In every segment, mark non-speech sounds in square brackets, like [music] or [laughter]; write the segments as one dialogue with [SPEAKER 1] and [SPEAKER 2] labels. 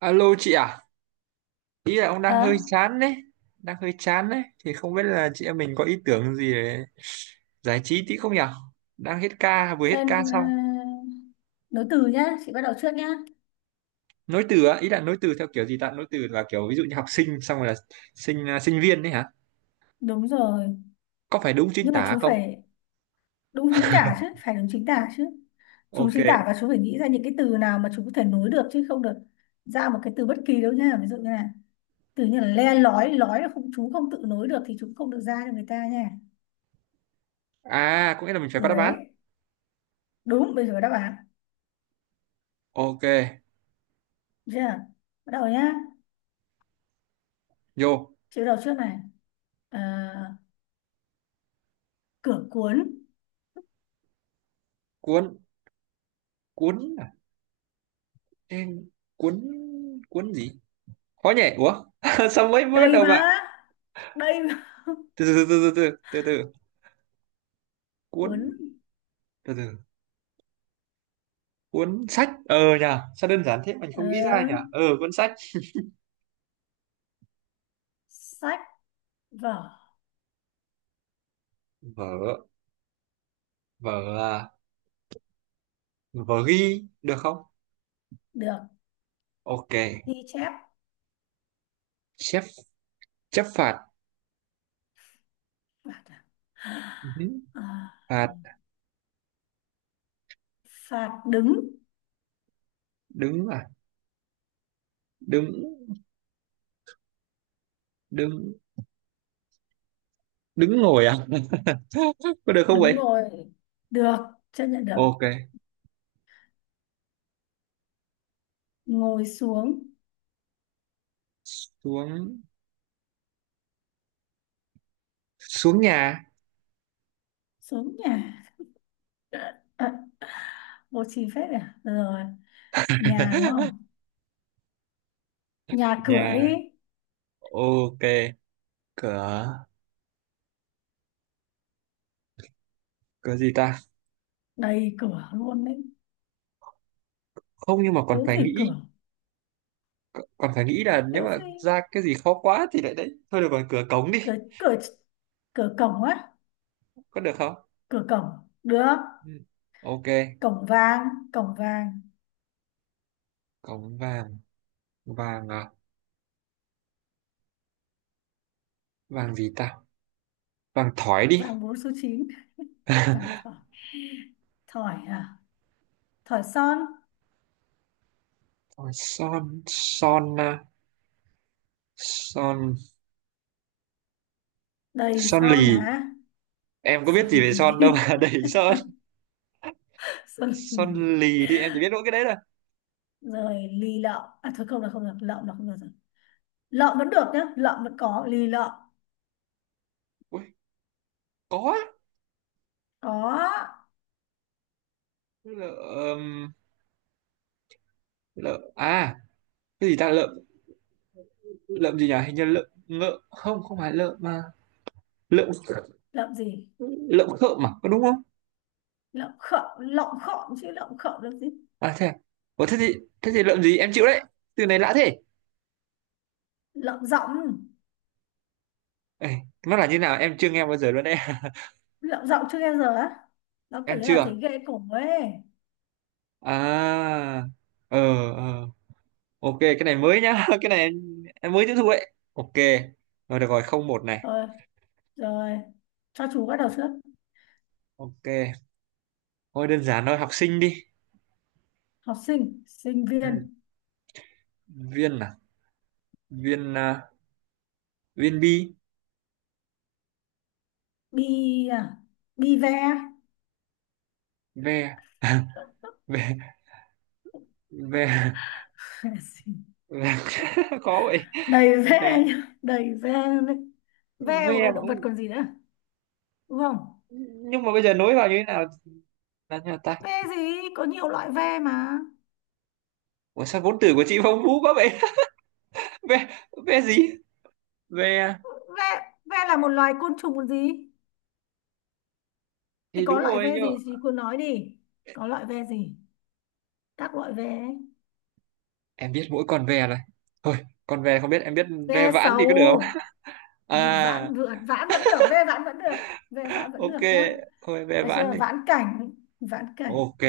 [SPEAKER 1] Alo chị à, ý là ông đang hơi
[SPEAKER 2] Hả?
[SPEAKER 1] chán đấy, thì không biết là chị em mình có ý tưởng gì để giải trí tí không nhỉ? Đang hết ca, vừa hết
[SPEAKER 2] Tên
[SPEAKER 1] ca xong.
[SPEAKER 2] nối từ nhá, chị bắt đầu trước nhá.
[SPEAKER 1] Nối từ á, ý là nối từ theo kiểu gì ta? Nối từ là kiểu ví dụ như học sinh xong rồi là sinh à, sinh viên đấy hả?
[SPEAKER 2] Đúng rồi,
[SPEAKER 1] Có phải đúng chính
[SPEAKER 2] nhưng mà
[SPEAKER 1] tả
[SPEAKER 2] chú
[SPEAKER 1] không?
[SPEAKER 2] phải đúng chính tả chứ, phải đúng chính tả chứ. Chú
[SPEAKER 1] Ok.
[SPEAKER 2] chính tả và chú phải nghĩ ra những cái từ nào mà chú có thể nối được chứ không được ra một cái từ bất kỳ đâu nha. Ví dụ như là từ như là le lói, lói là không chú không tự nối được thì chú không được ra cho người ta nha.
[SPEAKER 1] À, có nghĩa là mình phải có
[SPEAKER 2] Điều
[SPEAKER 1] đáp án.
[SPEAKER 2] đấy. Đúng, bây giờ có đáp án.
[SPEAKER 1] Ok.
[SPEAKER 2] Được chưa? Bắt đầu nhá.
[SPEAKER 1] Vô.
[SPEAKER 2] Chị bắt đầu trước này. Ờ, cửa cuốn.
[SPEAKER 1] Cuốn. Cuốn à? Ê, cuốn cuốn gì? Khó nhỉ? Ủa? [laughs] Sao mới mới bắt
[SPEAKER 2] Đây
[SPEAKER 1] đầu bạn?
[SPEAKER 2] mà. Đây mà.
[SPEAKER 1] Từ từ. Cuốn,
[SPEAKER 2] Cuốn.
[SPEAKER 1] từ từ cuốn sách. Ờ nhờ Sao đơn giản thế mình
[SPEAKER 2] Ờ.
[SPEAKER 1] không nghĩ ra nhờ. Ờ Cuốn sách
[SPEAKER 2] Sách vở
[SPEAKER 1] vở. Vở à, vở ghi được không?
[SPEAKER 2] được,
[SPEAKER 1] Ok.
[SPEAKER 2] ghi chép
[SPEAKER 1] chép Chép phạt.
[SPEAKER 2] phạt à?
[SPEAKER 1] Ừ,
[SPEAKER 2] À,
[SPEAKER 1] phạt
[SPEAKER 2] phạt đứng,
[SPEAKER 1] đứng à? Đứng đứng Đứng ngồi à? [laughs] Có được không
[SPEAKER 2] đứng
[SPEAKER 1] vậy?
[SPEAKER 2] ngồi được, chấp nhận được.
[SPEAKER 1] Ok.
[SPEAKER 2] Ngồi xuống,
[SPEAKER 1] Xuống, xuống nhà.
[SPEAKER 2] xuống nhà. À, bố trí phép à rồi nhà đúng không, nhà cửa đi.
[SPEAKER 1] Nhà. Ok. Cửa, cửa gì ta?
[SPEAKER 2] Đầy cửa luôn đấy.
[SPEAKER 1] Không nhưng mà còn
[SPEAKER 2] Thiếu
[SPEAKER 1] phải
[SPEAKER 2] gì
[SPEAKER 1] nghĩ,
[SPEAKER 2] cửa,
[SPEAKER 1] là nếu
[SPEAKER 2] thiếu
[SPEAKER 1] mà
[SPEAKER 2] gì.
[SPEAKER 1] ra cái gì khó quá thì lại đấy thôi. Được rồi, cửa cống
[SPEAKER 2] cửa
[SPEAKER 1] đi.
[SPEAKER 2] cửa cửa cổng á.
[SPEAKER 1] Có được không?
[SPEAKER 2] Cửa cổng được.
[SPEAKER 1] Ừ, ok.
[SPEAKER 2] Cổng vàng, cổng vàng.
[SPEAKER 1] Cống vàng, vàng à, vàng gì ta? Vàng thỏi đi.
[SPEAKER 2] Vàng bốn số chín. Vàng
[SPEAKER 1] [laughs]
[SPEAKER 2] thỏi, thỏi à, thỏi son.
[SPEAKER 1] Son, son à, son.
[SPEAKER 2] Đầy
[SPEAKER 1] Son
[SPEAKER 2] son
[SPEAKER 1] lì.
[SPEAKER 2] mà.
[SPEAKER 1] Em có
[SPEAKER 2] Sơn
[SPEAKER 1] biết gì về
[SPEAKER 2] lì,
[SPEAKER 1] son đâu mà. [laughs] Đẩy son.
[SPEAKER 2] [laughs] Sơn lì.
[SPEAKER 1] Son lì đi, em chỉ biết mỗi cái đấy thôi.
[SPEAKER 2] Rồi lì lợm. À thôi, không là không được. Lợm là không được rồi. Lợm vẫn được nhá. Lợm vẫn có. Lì lợm.
[SPEAKER 1] Ui, có á.
[SPEAKER 2] Có.
[SPEAKER 1] Lợm, lợm à, cái gì ta lợm? Lợm gì nhỉ, hình như lợm ngợ, không không phải lợm mà. Lợm,
[SPEAKER 2] Lợm gì?
[SPEAKER 1] lợm khợm mà, có đúng không?
[SPEAKER 2] Lợm khợm, Lợm khợm chứ. Lợm khợm là gì?
[SPEAKER 1] À thế à? Ủa, thế thì, thế thì lợm gì em chịu đấy, từ này lạ thế.
[SPEAKER 2] Lợm giọng.
[SPEAKER 1] Ê, nó là như nào em chưa nghe bao giờ luôn đấy.
[SPEAKER 2] Lợm giọng chưa nghe giờ á.
[SPEAKER 1] [laughs]
[SPEAKER 2] Nó kiểu
[SPEAKER 1] Em
[SPEAKER 2] như
[SPEAKER 1] chưa
[SPEAKER 2] là
[SPEAKER 1] à?
[SPEAKER 2] thấy ghê cổ ấy.
[SPEAKER 1] à ờ ờ ok, cái này mới nhá. [laughs] Cái này em mới tiếp thu ấy. Ok, rồi được rồi, không một này.
[SPEAKER 2] Thôi. Rồi. Cho chú bắt đầu trước.
[SPEAKER 1] Ok, thôi đơn giản thôi, học sinh đi.
[SPEAKER 2] Học sinh. Sinh
[SPEAKER 1] Ừ.
[SPEAKER 2] viên.
[SPEAKER 1] Viên à, viên à, viên bi.
[SPEAKER 2] Bi à. Bi ve.
[SPEAKER 1] Ve. [laughs] Ve, ve,
[SPEAKER 2] [laughs]
[SPEAKER 1] ve. [laughs] Khó vậy.
[SPEAKER 2] Đầy
[SPEAKER 1] Ve,
[SPEAKER 2] ve nhá, đầy ve. Ve
[SPEAKER 1] ve
[SPEAKER 2] một là
[SPEAKER 1] mà
[SPEAKER 2] động vật
[SPEAKER 1] không-.
[SPEAKER 2] còn gì nữa, đúng không?
[SPEAKER 1] Nhưng mà bây giờ nối vào như thế nào, là như nào ta?
[SPEAKER 2] Ve gì? Có nhiều loại ve mà.
[SPEAKER 1] Ủa sao vốn từ của chị phong phú quá vậy. [laughs] Ve, ve gì, ve?
[SPEAKER 2] Ve, ve là một loài côn trùng còn gì? Thì
[SPEAKER 1] Thì đúng
[SPEAKER 2] có loại
[SPEAKER 1] rồi.
[SPEAKER 2] ve gì thì cô nói đi. Có loại ve gì? Các loại ve ấy.
[SPEAKER 1] Em biết mỗi con ve này thôi, con ve không biết em biết. Ve
[SPEAKER 2] Ve
[SPEAKER 1] vãn thì có được không?
[SPEAKER 2] sầu. Ve
[SPEAKER 1] À,
[SPEAKER 2] vãn vượn. Vãn vẫn được. Ve vãn vẫn được. Ve vãn vẫn
[SPEAKER 1] ok,
[SPEAKER 2] được nhá.
[SPEAKER 1] thôi ve
[SPEAKER 2] Được
[SPEAKER 1] vãn
[SPEAKER 2] chưa?
[SPEAKER 1] đi.
[SPEAKER 2] Vãn cảnh, vãn cảnh.
[SPEAKER 1] Ok.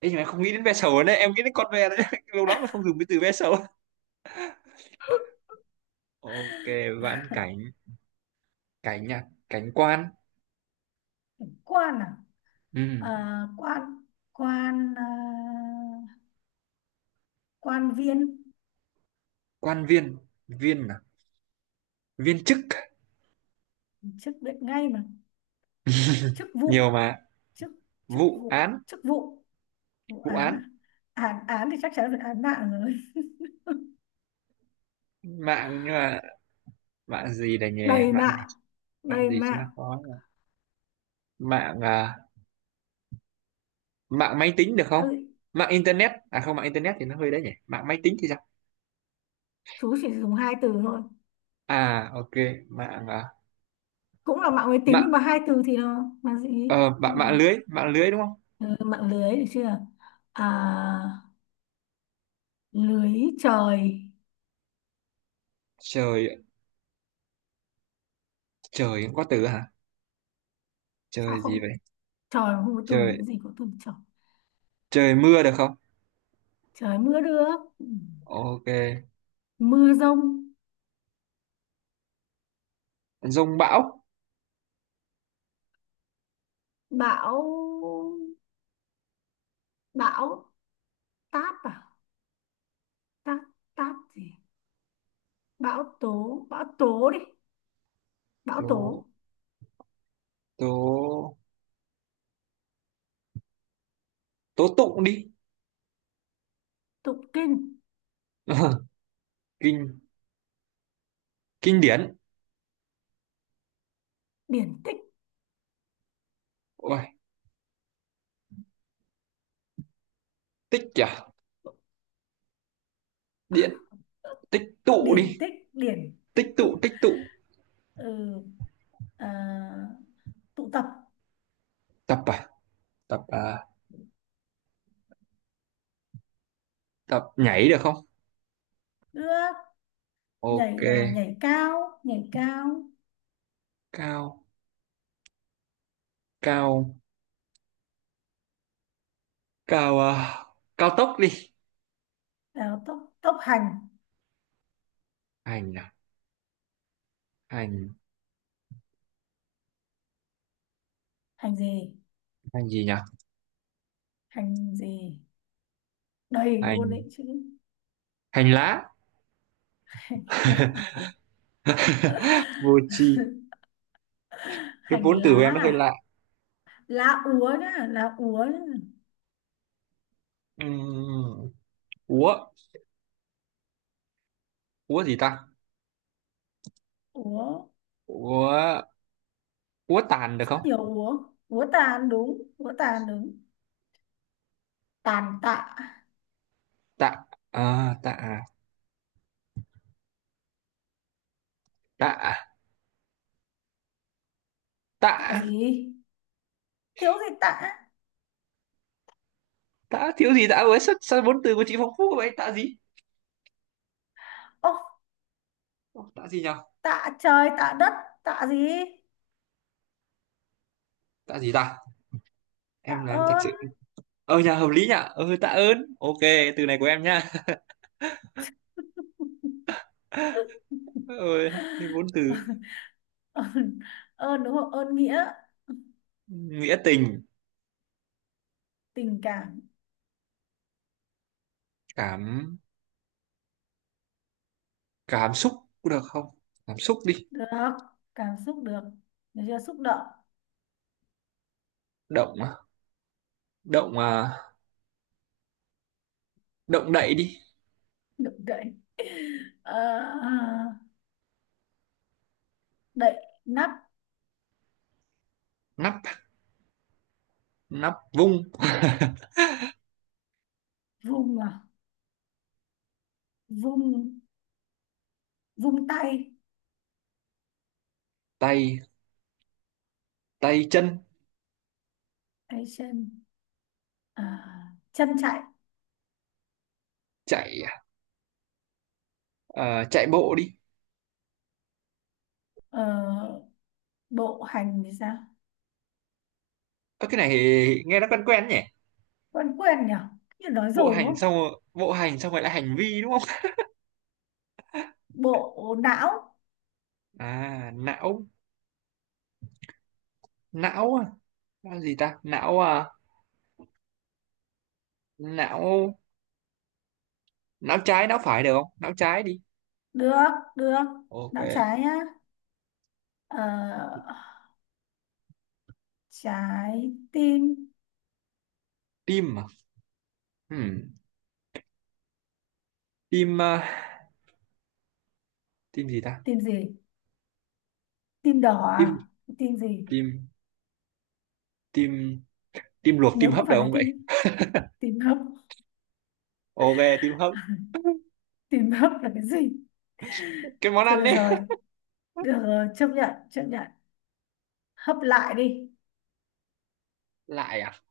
[SPEAKER 1] Ê, nhưng mà em không nghĩ đến ve sầu nữa, em nghĩ đến con ve đấy. [laughs] Lâu lắm mà không dùng cái từ ve sầu. Ok. Vãn cảnh, cảnh à, cảnh quan.
[SPEAKER 2] Quan à?
[SPEAKER 1] Ừ.
[SPEAKER 2] À, quan. Quan. À, quan viên.
[SPEAKER 1] Quan viên, viên à, viên chức.
[SPEAKER 2] Chức biết ngay mà. Chức
[SPEAKER 1] Nhiều
[SPEAKER 2] vụ.
[SPEAKER 1] mà.
[SPEAKER 2] Chức. Chức
[SPEAKER 1] Vụ
[SPEAKER 2] vụ.
[SPEAKER 1] án.
[SPEAKER 2] Chức vụ. Vụ
[SPEAKER 1] Vụ
[SPEAKER 2] án
[SPEAKER 1] án
[SPEAKER 2] à? Án, án thì chắc chắn là án mạng rồi.
[SPEAKER 1] mạng, nhưng mà mạng gì đây nhỉ?
[SPEAKER 2] Đầy
[SPEAKER 1] Mạng gì?
[SPEAKER 2] mạng,
[SPEAKER 1] Mạng
[SPEAKER 2] đầy
[SPEAKER 1] gì cho nó
[SPEAKER 2] mạng.
[SPEAKER 1] khó nhỉ? Mạng à, mạng máy tính được không?
[SPEAKER 2] Ừ,
[SPEAKER 1] Mạng internet, à không, mạng internet thì nó hơi đấy nhỉ, mạng máy tính thì sao?
[SPEAKER 2] chú chỉ dùng hai từ thôi,
[SPEAKER 1] À ok. Mạng à,
[SPEAKER 2] cũng là mạng máy tính
[SPEAKER 1] mạng.
[SPEAKER 2] nhưng mà hai từ thì nó mà gì.
[SPEAKER 1] Ờ
[SPEAKER 2] Mạng.
[SPEAKER 1] mạng lưới, mạng lưới đúng không?
[SPEAKER 2] Ừ, mạng lưới được chưa. À, lưới trời.
[SPEAKER 1] Trời. Trời cũng có từ hả?
[SPEAKER 2] Sao
[SPEAKER 1] Trời gì vậy?
[SPEAKER 2] không, trời mà không có từ,
[SPEAKER 1] Trời,
[SPEAKER 2] cái gì có từ trời.
[SPEAKER 1] trời mưa được không?
[SPEAKER 2] Trời mưa nước. Ừ.
[SPEAKER 1] Ok.
[SPEAKER 2] Mưa rông,
[SPEAKER 1] Dông bão.
[SPEAKER 2] bão. Bão táp à, táp. Táp gì, bão tố, bão tố đi. Bão
[SPEAKER 1] Tố,
[SPEAKER 2] tố,
[SPEAKER 1] tố, tố tụng đi.
[SPEAKER 2] tụ kinh
[SPEAKER 1] [laughs] Kinh, kinh điển.
[SPEAKER 2] điển tích.
[SPEAKER 1] Ôi, tích à. Điện tích tụ
[SPEAKER 2] Điển
[SPEAKER 1] đi.
[SPEAKER 2] tích, điển
[SPEAKER 1] Tích
[SPEAKER 2] tích
[SPEAKER 1] tụ,
[SPEAKER 2] tụ.
[SPEAKER 1] tích tụ.
[SPEAKER 2] Ừ, à, tụ tập
[SPEAKER 1] Tập à, tập à, tập nhảy được không?
[SPEAKER 2] nước.
[SPEAKER 1] Ok.
[SPEAKER 2] Nhảy à, nhảy cao, nhảy cao.
[SPEAKER 1] Cao, cao, cao ờ, cao tốc đi.
[SPEAKER 2] À, tốc, tốc hành.
[SPEAKER 1] Hành à, hành.
[SPEAKER 2] Hành gì,
[SPEAKER 1] Hành gì nhỉ?
[SPEAKER 2] hành gì, đầy luôn
[SPEAKER 1] Hành,
[SPEAKER 2] đấy chứ.
[SPEAKER 1] hành lá.
[SPEAKER 2] Hành lá,
[SPEAKER 1] [laughs] Vô tri, cái
[SPEAKER 2] hành
[SPEAKER 1] vốn
[SPEAKER 2] lá
[SPEAKER 1] từ của em nó hơi
[SPEAKER 2] à?
[SPEAKER 1] lạ.
[SPEAKER 2] Lá úa nhá, lá úa nhá.
[SPEAKER 1] Ừm, úa, úa gì ta?
[SPEAKER 2] Úa,
[SPEAKER 1] Úa, úa tàn được
[SPEAKER 2] rất
[SPEAKER 1] không?
[SPEAKER 2] nhiều úa. Úa tàn đúng, úa tàn đúng. Tàn tạ.
[SPEAKER 1] Tạ, à, tạ, tạ, tạ.
[SPEAKER 2] Tạ gì, thiếu gì tạ.
[SPEAKER 1] Tạ thiếu gì tạ với, sao, sao vốn từ của chị phong phú vậy? Tạ gì?
[SPEAKER 2] Ô,
[SPEAKER 1] Tạ gì nhỉ?
[SPEAKER 2] tạ trời tạ đất. Tạ gì,
[SPEAKER 1] Tạ gì ta?
[SPEAKER 2] tạ
[SPEAKER 1] Em là em thật
[SPEAKER 2] ơn.
[SPEAKER 1] sự. Ờ nhà hợp lý nhỉ, ờ tạ ơn ok. Từ này của em nha. [laughs] Ôi, cái vốn từ.
[SPEAKER 2] [laughs] Ơn, ơn đúng không, ơn nghĩa.
[SPEAKER 1] Nghĩa tình
[SPEAKER 2] Tình cảm
[SPEAKER 1] cảm. Cảm xúc cũng được không? Cảm xúc đi.
[SPEAKER 2] được, cảm xúc được. Được chưa, xúc động
[SPEAKER 1] Động à, động à, động đậy đi.
[SPEAKER 2] được, đậy. [laughs] Ờ, đậy nắp
[SPEAKER 1] Nắp, nắp vung.
[SPEAKER 2] vung. À, vung, vung tay.
[SPEAKER 1] Tay, tay chân.
[SPEAKER 2] Tay chân. À, chân chạy.
[SPEAKER 1] Chạy à, ờ, chạy bộ đi.
[SPEAKER 2] Ờ, bộ hành thì sao,
[SPEAKER 1] Ơ, cái này nghe nó quen quen nhỉ.
[SPEAKER 2] quen quen nhỉ, như nói
[SPEAKER 1] Bộ
[SPEAKER 2] rồi đúng
[SPEAKER 1] hành
[SPEAKER 2] không.
[SPEAKER 1] xong rồi, bộ hành xong rồi lại hành vi đúng không?
[SPEAKER 2] Bộ não
[SPEAKER 1] À não. Não là gì ta? Não à, não. Não trái não phải được không, não trái đi.
[SPEAKER 2] được, được.
[SPEAKER 1] Ok.
[SPEAKER 2] Não trái nhá. Ờ, trái tim.
[SPEAKER 1] Tim à. Hmm. Tim à, tim gì ta?
[SPEAKER 2] Tim gì, tim đỏ
[SPEAKER 1] Tim,
[SPEAKER 2] à, tim gì.
[SPEAKER 1] tim, tim. Tim luộc, tim
[SPEAKER 2] Nếu không
[SPEAKER 1] hấp được
[SPEAKER 2] phải là
[SPEAKER 1] không vậy?
[SPEAKER 2] tim, tim hấp.
[SPEAKER 1] Ok, tim hấp,
[SPEAKER 2] [laughs] Tim hấp là cái gì?
[SPEAKER 1] cái món
[SPEAKER 2] Thôi
[SPEAKER 1] ăn đấy.
[SPEAKER 2] được rồi, chấp nhận, chấp nhận. Hấp lại đi,
[SPEAKER 1] Lại à,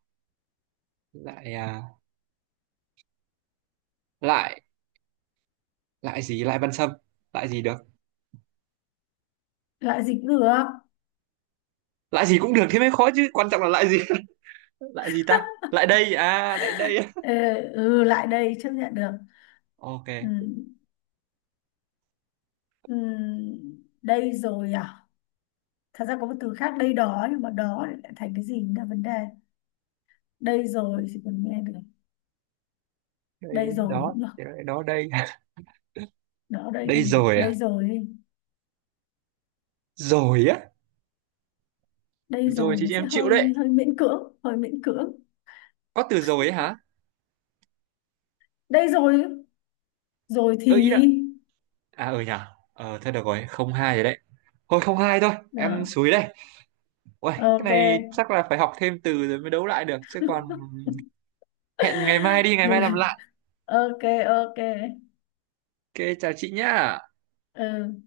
[SPEAKER 1] lại à, lại. Lại gì, lại Văn Sâm, lại gì được?
[SPEAKER 2] lại dịch cũng được.
[SPEAKER 1] Lại gì cũng được, thế mới khó chứ, quan trọng là lại gì. [laughs] Lại gì ta, lại đây à, lại đây á.
[SPEAKER 2] Ờ, ừ, lại đây, chấp nhận được.
[SPEAKER 1] Ok.
[SPEAKER 2] Ừ, ừ, đây rồi à? Thật ra có một từ khác đây đó, nhưng mà đó lại thành cái gì cũng là vấn đề. Đây rồi thì còn nghe được.
[SPEAKER 1] Đây
[SPEAKER 2] Đây rồi
[SPEAKER 1] đó.
[SPEAKER 2] cũng được.
[SPEAKER 1] Thế đó đây.
[SPEAKER 2] Đó,
[SPEAKER 1] [laughs]
[SPEAKER 2] đây
[SPEAKER 1] Đây
[SPEAKER 2] không được.
[SPEAKER 1] rồi à.
[SPEAKER 2] Đây rồi đi.
[SPEAKER 1] Rồi á.
[SPEAKER 2] Đây
[SPEAKER 1] Rồi
[SPEAKER 2] rồi nó
[SPEAKER 1] thì
[SPEAKER 2] sẽ
[SPEAKER 1] em chịu đấy,
[SPEAKER 2] hơi hơi miễn cưỡng, hơi miễn cưỡng.
[SPEAKER 1] có từ rồi ấy hả.
[SPEAKER 2] Đây rồi, rồi thì...
[SPEAKER 1] Ơ ý đã. À ở nhà ờ thôi được rồi, không hai rồi đấy, thôi không hai thôi em
[SPEAKER 2] Đó,
[SPEAKER 1] xúi đây. Ôi cái
[SPEAKER 2] ok.
[SPEAKER 1] này chắc là phải học thêm từ rồi mới đấu lại được chứ còn.
[SPEAKER 2] [laughs]
[SPEAKER 1] Hẹn ngày mai đi, ngày mai
[SPEAKER 2] Được,
[SPEAKER 1] làm lại.
[SPEAKER 2] ok, ok.
[SPEAKER 1] Ok, chào chị nhá.
[SPEAKER 2] Ừ.